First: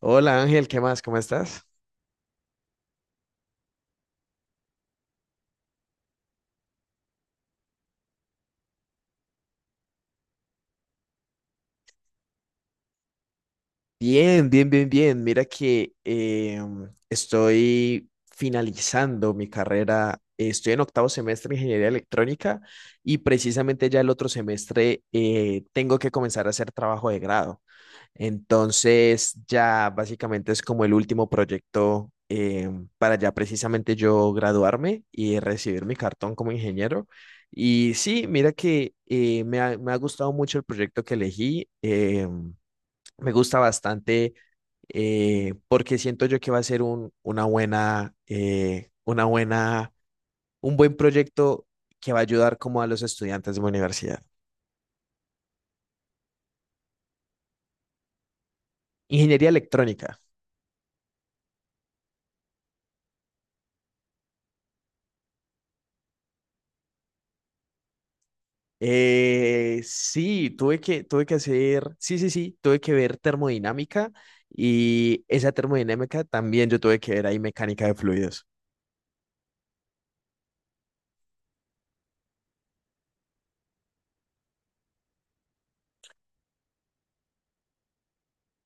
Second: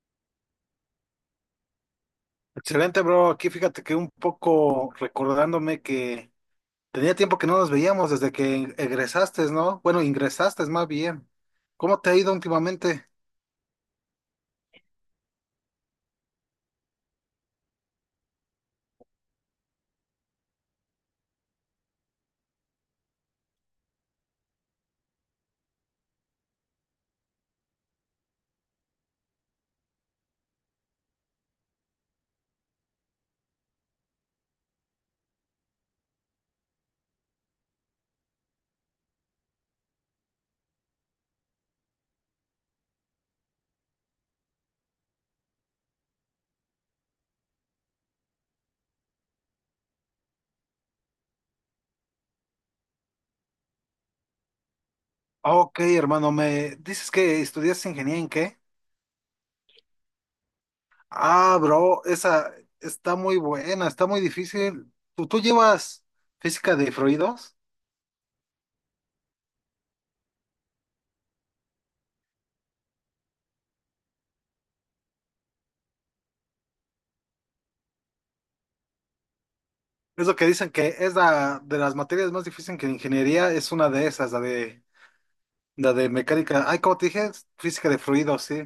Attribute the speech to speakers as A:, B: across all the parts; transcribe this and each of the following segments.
A: Hola Ángel, ¿qué más? ¿Cómo estás?
B: Excelente, bro. Aquí fíjate que un poco recordándome que tenía tiempo que no nos veíamos desde que egresaste, ¿no? Bueno, ingresaste más bien. ¿Cómo te ha ido últimamente?
A: Bien, bien, bien, bien. Mira que estoy finalizando mi carrera. Estoy en octavo semestre de ingeniería electrónica y precisamente ya el otro semestre tengo que comenzar a hacer trabajo de grado. Entonces ya básicamente es como el último proyecto para ya precisamente yo graduarme y recibir mi cartón como ingeniero. Y sí, mira que me ha gustado mucho el proyecto que elegí. Me gusta bastante porque siento yo que va a ser un, una buena, un buen proyecto que va a ayudar como a los estudiantes de mi universidad.
B: Ah, ok, hermano, me dices que estudias ingeniería ¿en qué?
A: Ingeniería electrónica.
B: Ah, bro, esa está muy buena, está muy difícil. ¿Tú llevas física de fluidos?
A: Sí, tuve que hacer, sí, sí, sí, tuve que ver termodinámica y esa termodinámica también yo tuve que ver ahí mecánica de fluidos.
B: Es lo que dicen que es la de las materias más difíciles que ingeniería, es una de esas, la de mecánica. Ay, como te dije, física de fluidos, sí.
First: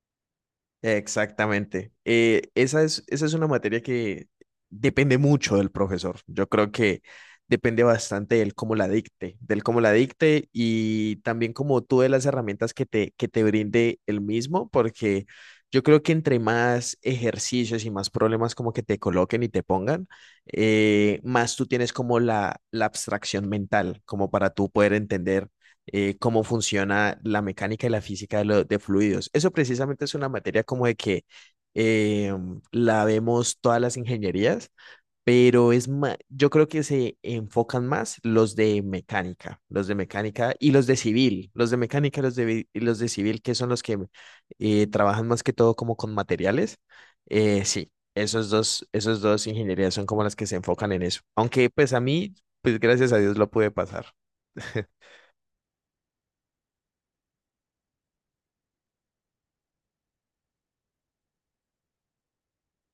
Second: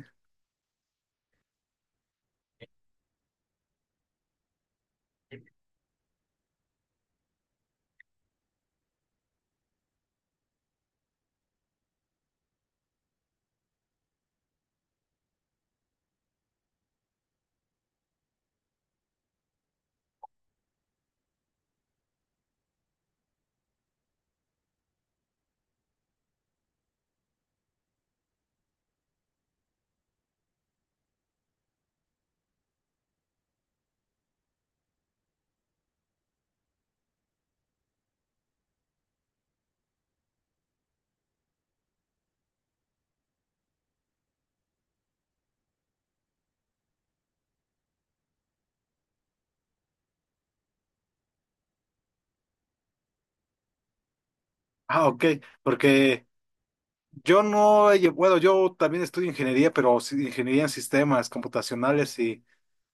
A: Exactamente. Esa es, esa es una materia que depende mucho del profesor. Yo creo que depende bastante del cómo la dicte, del cómo la dicte y también como tú de las herramientas que te brinde el mismo, porque yo creo que entre más ejercicios y más problemas como que te coloquen y te pongan, más tú tienes como la abstracción mental, como para tú poder entender cómo funciona la mecánica y la física de, de fluidos. Eso precisamente es una materia como de que eh, la vemos todas las ingenierías, pero es yo creo que se enfocan más los de mecánica y los de civil, los de mecánica y los de, y los de civil, que son los que trabajan más que todo como con materiales. Sí. Esos dos ingenierías son como las que se enfocan en eso. Aunque pues a mí, pues gracias a Dios lo pude pasar.
B: Ah, ok, porque yo no, he lle- bueno, yo también estudio ingeniería, pero sí ingeniería en sistemas computacionales y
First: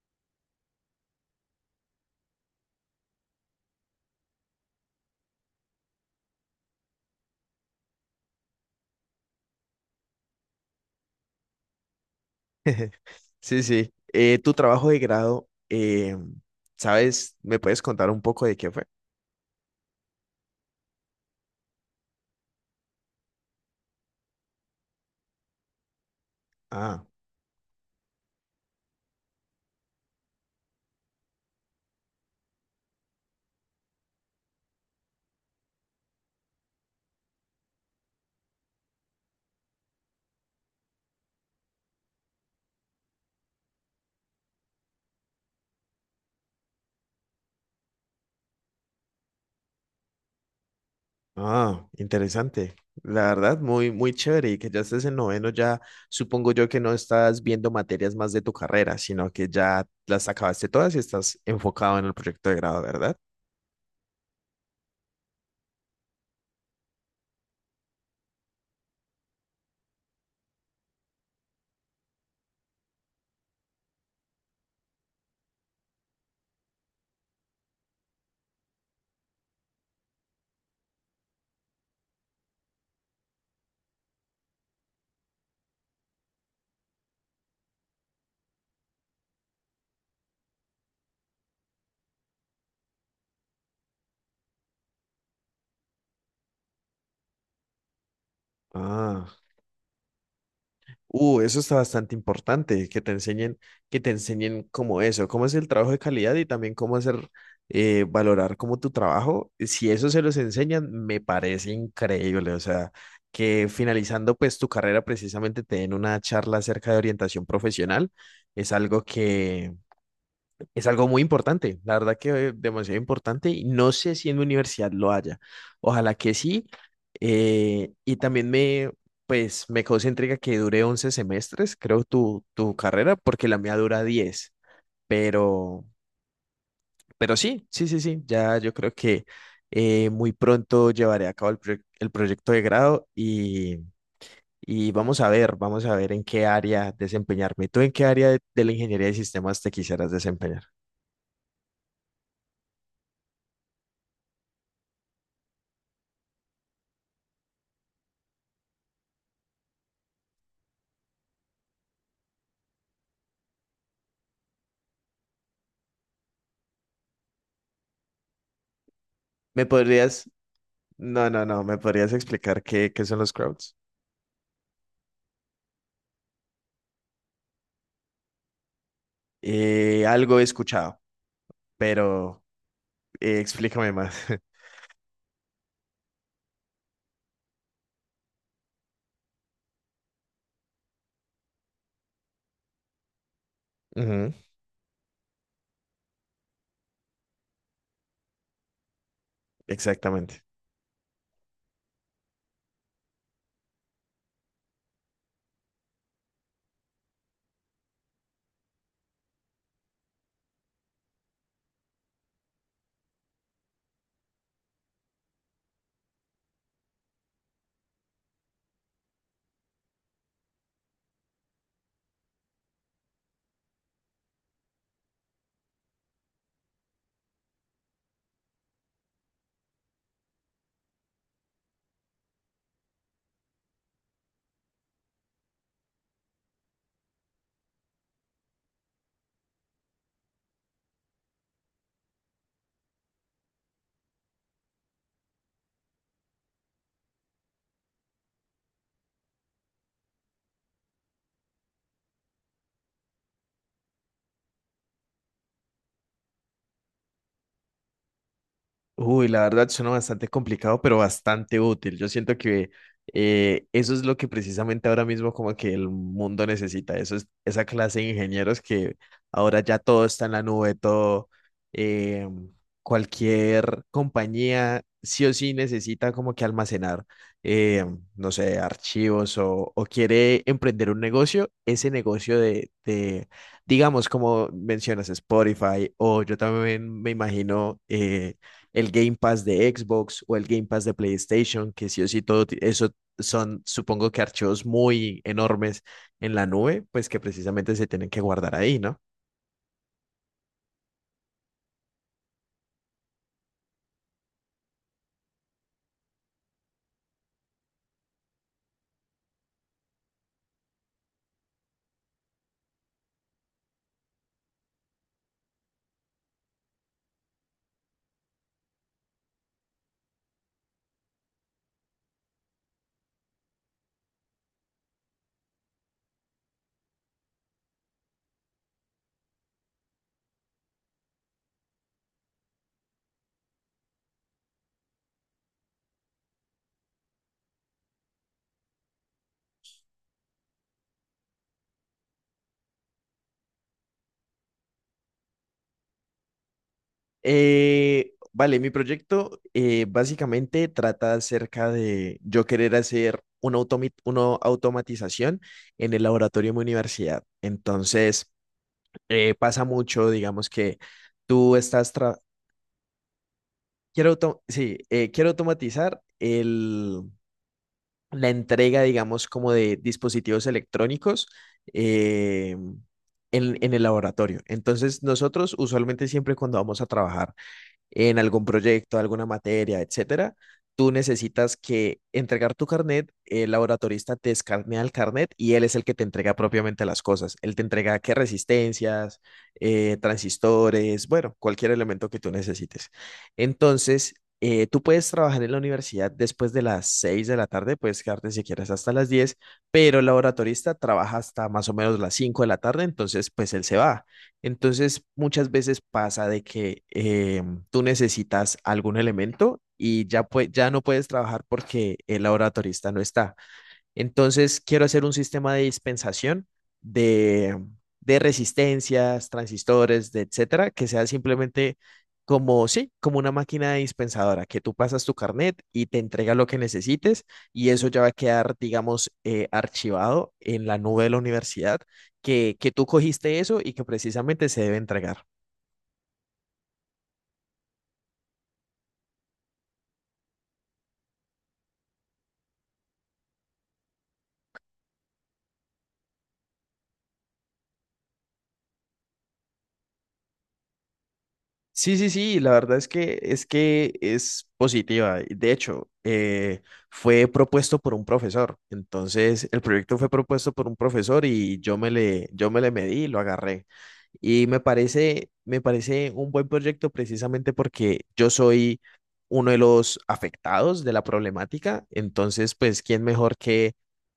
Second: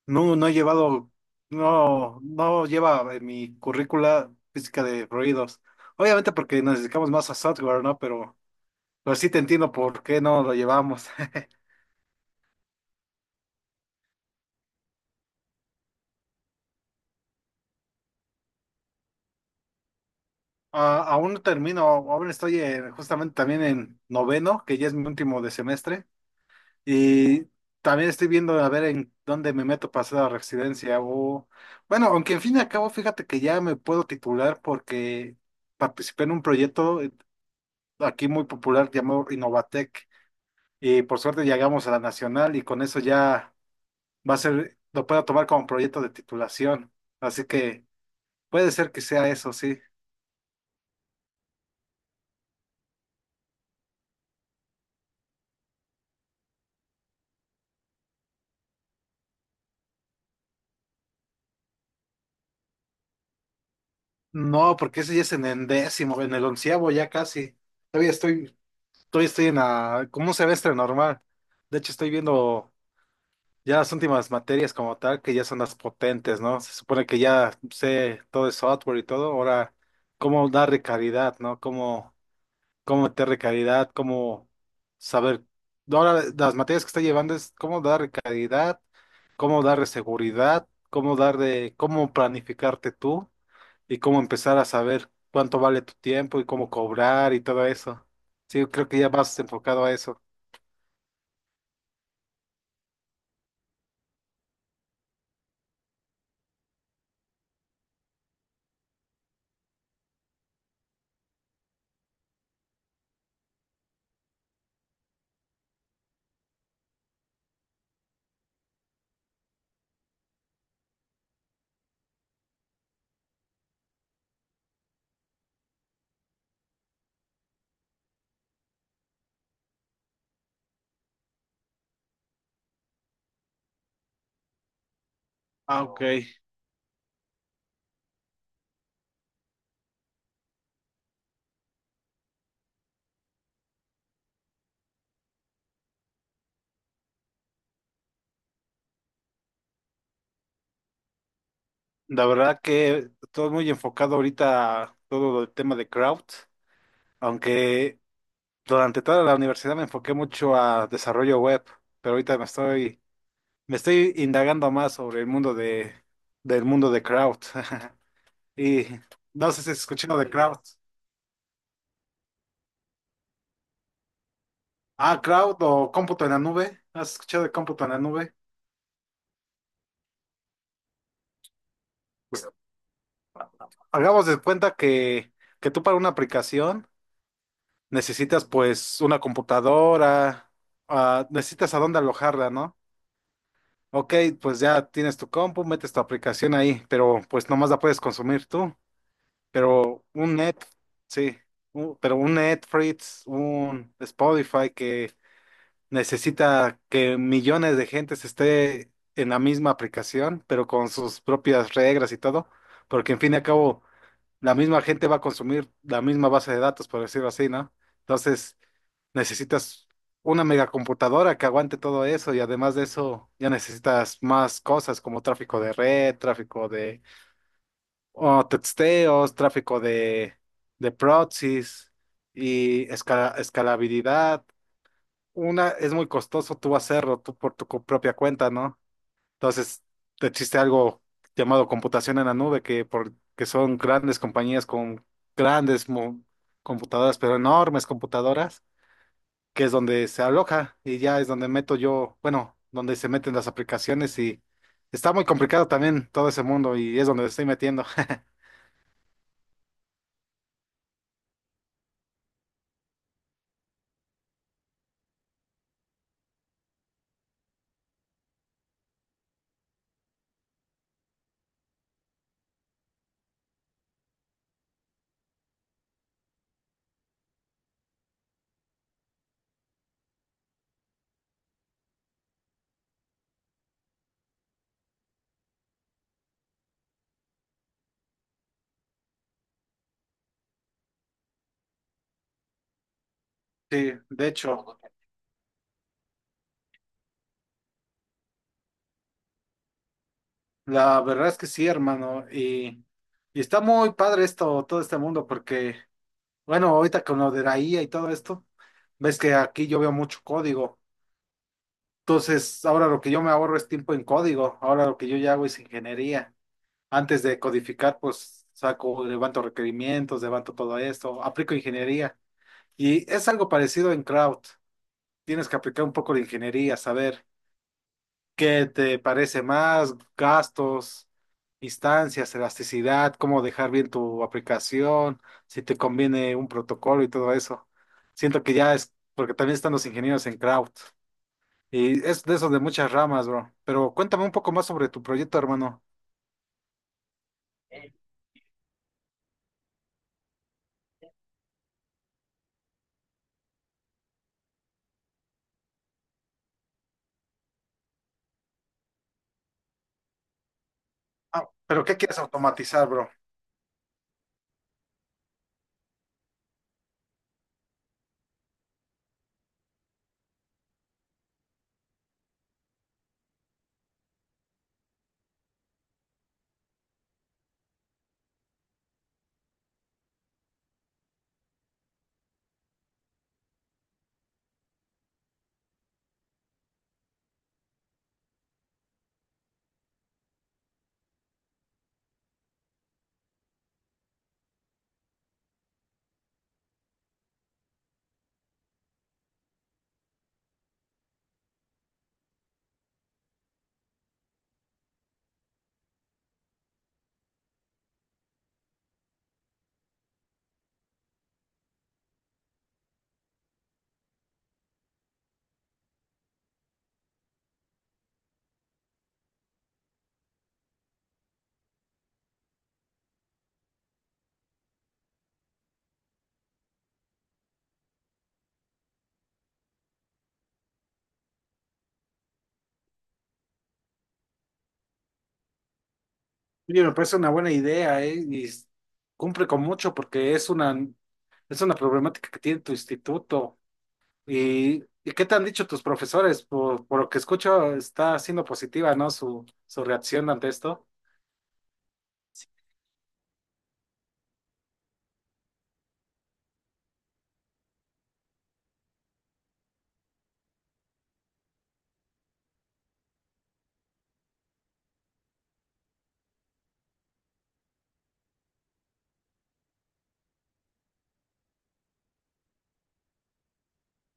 B: no, no he llevado, no lleva en mi currícula física de ruidos. Obviamente porque nos dedicamos más a software, ¿no? Pero sí te entiendo por qué no lo llevamos.
A: Sí, sí. Tu trabajo de grado, ¿sabes? ¿Me puedes contar un poco de qué fue?
B: Ah, aún no termino, justamente también en noveno, que ya es mi último de semestre.
A: Ah,
B: Y también estoy viendo a ver en dónde me meto para hacer la residencia o... Bueno, aunque en fin y al cabo, fíjate que ya me puedo titular porque participé en un proyecto aquí muy popular llamado Innovatec, y por suerte llegamos a la nacional y con eso ya va a ser, lo puedo tomar como proyecto de titulación. Así que puede ser que sea eso, sí.
A: ah, interesante. La verdad, muy, muy chévere. Y que ya estés en noveno, ya supongo yo que no estás viendo materias más de tu carrera, sino que ya las acabaste todas y estás enfocado en el proyecto de grado, ¿verdad?
B: No, porque ese ya es en el décimo, en el onceavo ya casi. Todavía estoy, todavía estoy en la, como un semestre normal. De hecho, estoy viendo. Ya las últimas materias como tal, que ya son las potentes, ¿no? Se supone que ya sé todo el software y todo, ahora cómo darle calidad, ¿no? Cómo meterle calidad, cómo saber. Ahora las materias que está llevando es cómo darle calidad, cómo darle seguridad, cómo darle, cómo planificarte tú y cómo empezar a saber cuánto vale tu tiempo y cómo cobrar y todo eso. Sí, yo creo que ya
A: Ah,
B: vas enfocado a eso.
A: uh, eso está bastante importante, que te enseñen cómo eso, cómo es el trabajo de calidad y también cómo hacer, valorar como tu trabajo. Si eso se los enseñan, me parece increíble. O sea, que finalizando pues tu carrera precisamente te den una charla acerca de orientación profesional, es algo que es algo muy importante, la verdad que demasiado importante y no sé si en mi universidad lo haya. Ojalá que sí. Y también pues, me causa intriga que dure 11 semestres, creo, tu carrera, porque la mía dura 10.
B: Ah,
A: Pero,
B: ok.
A: pero sí, sí, sí, sí, ya yo creo que muy pronto llevaré a cabo el proyecto de grado y vamos a ver en qué área desempeñarme. ¿Tú en qué área de la ingeniería de sistemas te quisieras desempeñar?
B: La verdad que todo muy enfocado ahorita a todo el tema de crowd, aunque durante toda la universidad me enfoqué mucho a desarrollo web, pero me estoy indagando más sobre del mundo de crowd. Y no sé
A: ¿Me
B: si has escuchado
A: podrías
B: de crowd.
A: No, no, no, ¿me podrías explicar qué, qué son los crowds?
B: Ah, crowd o cómputo en la nube. ¿Has escuchado de cómputo en la nube?
A: Algo he escuchado, pero
B: Pues,
A: explícame más.
B: hagamos de cuenta que tú para una aplicación. Necesitas pues una computadora, ah, necesitas a dónde alojarla, ¿no? Ok,
A: Ujú,
B: pues ya tienes tu compu, metes tu aplicación ahí, pero pues nomás la puedes consumir tú. Pero un
A: exactamente.
B: net, sí, pero un Netflix, un Spotify que necesita que millones de gentes esté en la misma aplicación, pero con sus propias reglas y todo, porque en fin y al cabo la misma gente va a consumir la misma base de datos, por decirlo así, ¿no? Entonces necesitas una megacomputadora que aguante todo eso, y además de eso ya necesitas más cosas como tráfico de red, tráfico de o texteos, de proxies y escalabilidad. Una es muy costoso tú hacerlo tú por tu propia cuenta, ¿no? Entonces existe algo llamado computación en la nube que son grandes compañías con grandes mo- computadoras, pero enormes computadoras, que es donde se aloja y ya es donde meto yo, bueno, donde se meten las aplicaciones, y está muy complicado también todo ese mundo y es donde estoy metiendo.
A: Uy, la verdad suena bastante complicado, pero bastante útil. Yo siento que eso es lo que precisamente ahora mismo como que el mundo necesita. Eso es esa clase de ingenieros que ahora ya todo está en la nube, todo, eh, cualquier compañía sí o sí necesita como que almacenar, eh, no sé, archivos o quiere emprender un negocio, ese negocio de, digamos, como mencionas Spotify o yo también me imagino... el Game Pass de Xbox o el Game Pass de PlayStation, que sí o sí todo eso son,
B: Sí,
A: supongo que
B: de
A: archivos
B: hecho,
A: muy enormes en la nube, pues que precisamente se tienen que guardar ahí, ¿no?
B: la verdad es que sí, hermano, y está muy padre esto, todo este mundo, porque, bueno, ahorita con lo de la IA y todo esto, ves que aquí yo veo mucho código, entonces ahora lo que yo me ahorro es tiempo en código, ahora lo que yo ya hago es ingeniería. Antes de codificar, pues saco, levanto requerimientos, levanto todo esto, aplico ingeniería. Y es algo parecido en crowd. Tienes que aplicar un poco de ingeniería, saber qué te parece más, gastos, instancias, elasticidad, cómo dejar bien tu aplicación, si te conviene un protocolo y todo eso. Siento que ya es, porque también están los ingenieros en crowd. Y es de esos de muchas ramas, bro. Pero cuéntame un poco más sobre tu proyecto, hermano.
A: Vale, mi proyecto básicamente trata acerca de yo querer hacer una automatización en el laboratorio de mi universidad. Entonces, pasa mucho, digamos que
B: Ah,
A: tú
B: pero
A: estás...
B: ¿qué quieres
A: tra-
B: automatizar, bro?
A: Quiero, auto sí, quiero automatizar la entrega, digamos, como de dispositivos electrónicos eh, en el laboratorio. Entonces, nosotros usualmente siempre cuando vamos a trabajar en algún proyecto, alguna materia, etcétera, tú necesitas que entregar tu carnet, el laboratorista te escanea el carnet y él es el que te entrega propiamente las cosas. Él te entrega qué resistencias, transistores, bueno, cualquier elemento que tú necesites. Entonces, tú puedes trabajar en la universidad después de las 6 de la tarde, puedes quedarte si quieres hasta las 10, pero el laboratorista trabaja hasta más o menos las 5 de la tarde, entonces pues él se va. Entonces, muchas veces pasa de que tú necesitas algún elemento y ya, ya no puedes trabajar porque el laboratorista no está. Entonces, quiero hacer un sistema de dispensación de, de resistencias, transistores, de etcétera, que sea simplemente como, sí, como una máquina dispensadora, que tú pasas tu carnet y te entrega lo que necesites y eso ya va a quedar, digamos, archivado en la nube de la universidad, que tú cogiste eso y que precisamente se debe entregar.
B: Oye, me parece una buena idea, ¿eh? Cumple con mucho porque es una problemática que tiene tu instituto. Y qué te han dicho tus profesores? Por lo que escucho, está siendo positiva, ¿no? Su reacción ante esto.
A: Sí, sí, sí, la verdad es que es que es positiva. De hecho, fue propuesto por un profesor. Entonces, el proyecto fue propuesto por un profesor y yo me le medí y lo agarré. Y me parece un buen proyecto precisamente porque yo soy uno de los afectados de la problemática. Entonces, pues, ¿quién mejor que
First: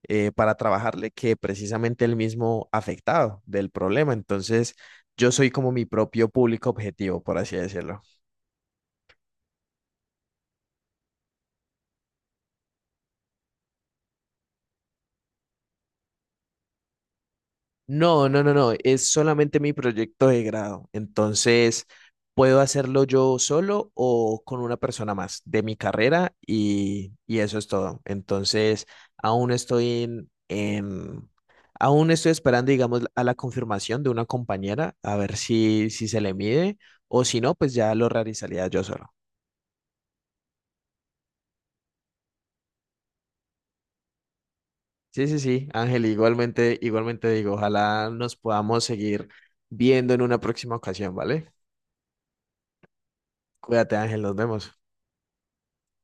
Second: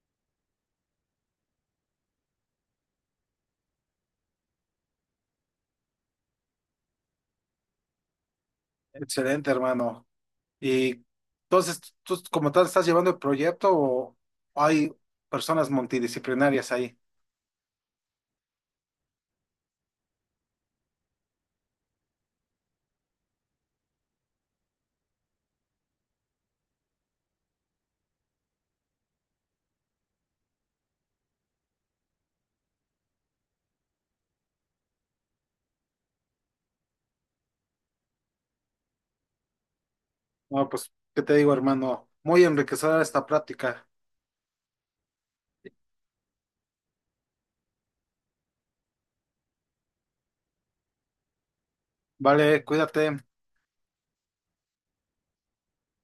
A: para trabajarle que precisamente el mismo afectado del problema? Entonces, yo soy como mi propio público objetivo, por así decirlo.
B: Excelente, hermano. Y entonces, ¿tú como tal estás llevando el proyecto o hay personas multidisciplinarias ahí?
A: No, no, no, no, es solamente mi proyecto de grado. Entonces, puedo hacerlo yo solo o con una persona más de mi carrera y eso es todo. Entonces, aún estoy en, en- aún estoy esperando, digamos, a la confirmación de una compañera, a ver si, si se le mide o si no, pues ya lo realizaría yo solo.
B: No, pues, ¿qué te digo, hermano? Muy enriquecedora esta práctica.
A: Sí, sí, sí, Ángel, igualmente, igualmente digo, ojalá nos podamos seguir viendo en una próxima ocasión, ¿vale?
B: Vale, cuídate.
A: Cuídate, Ángel, nos vemos.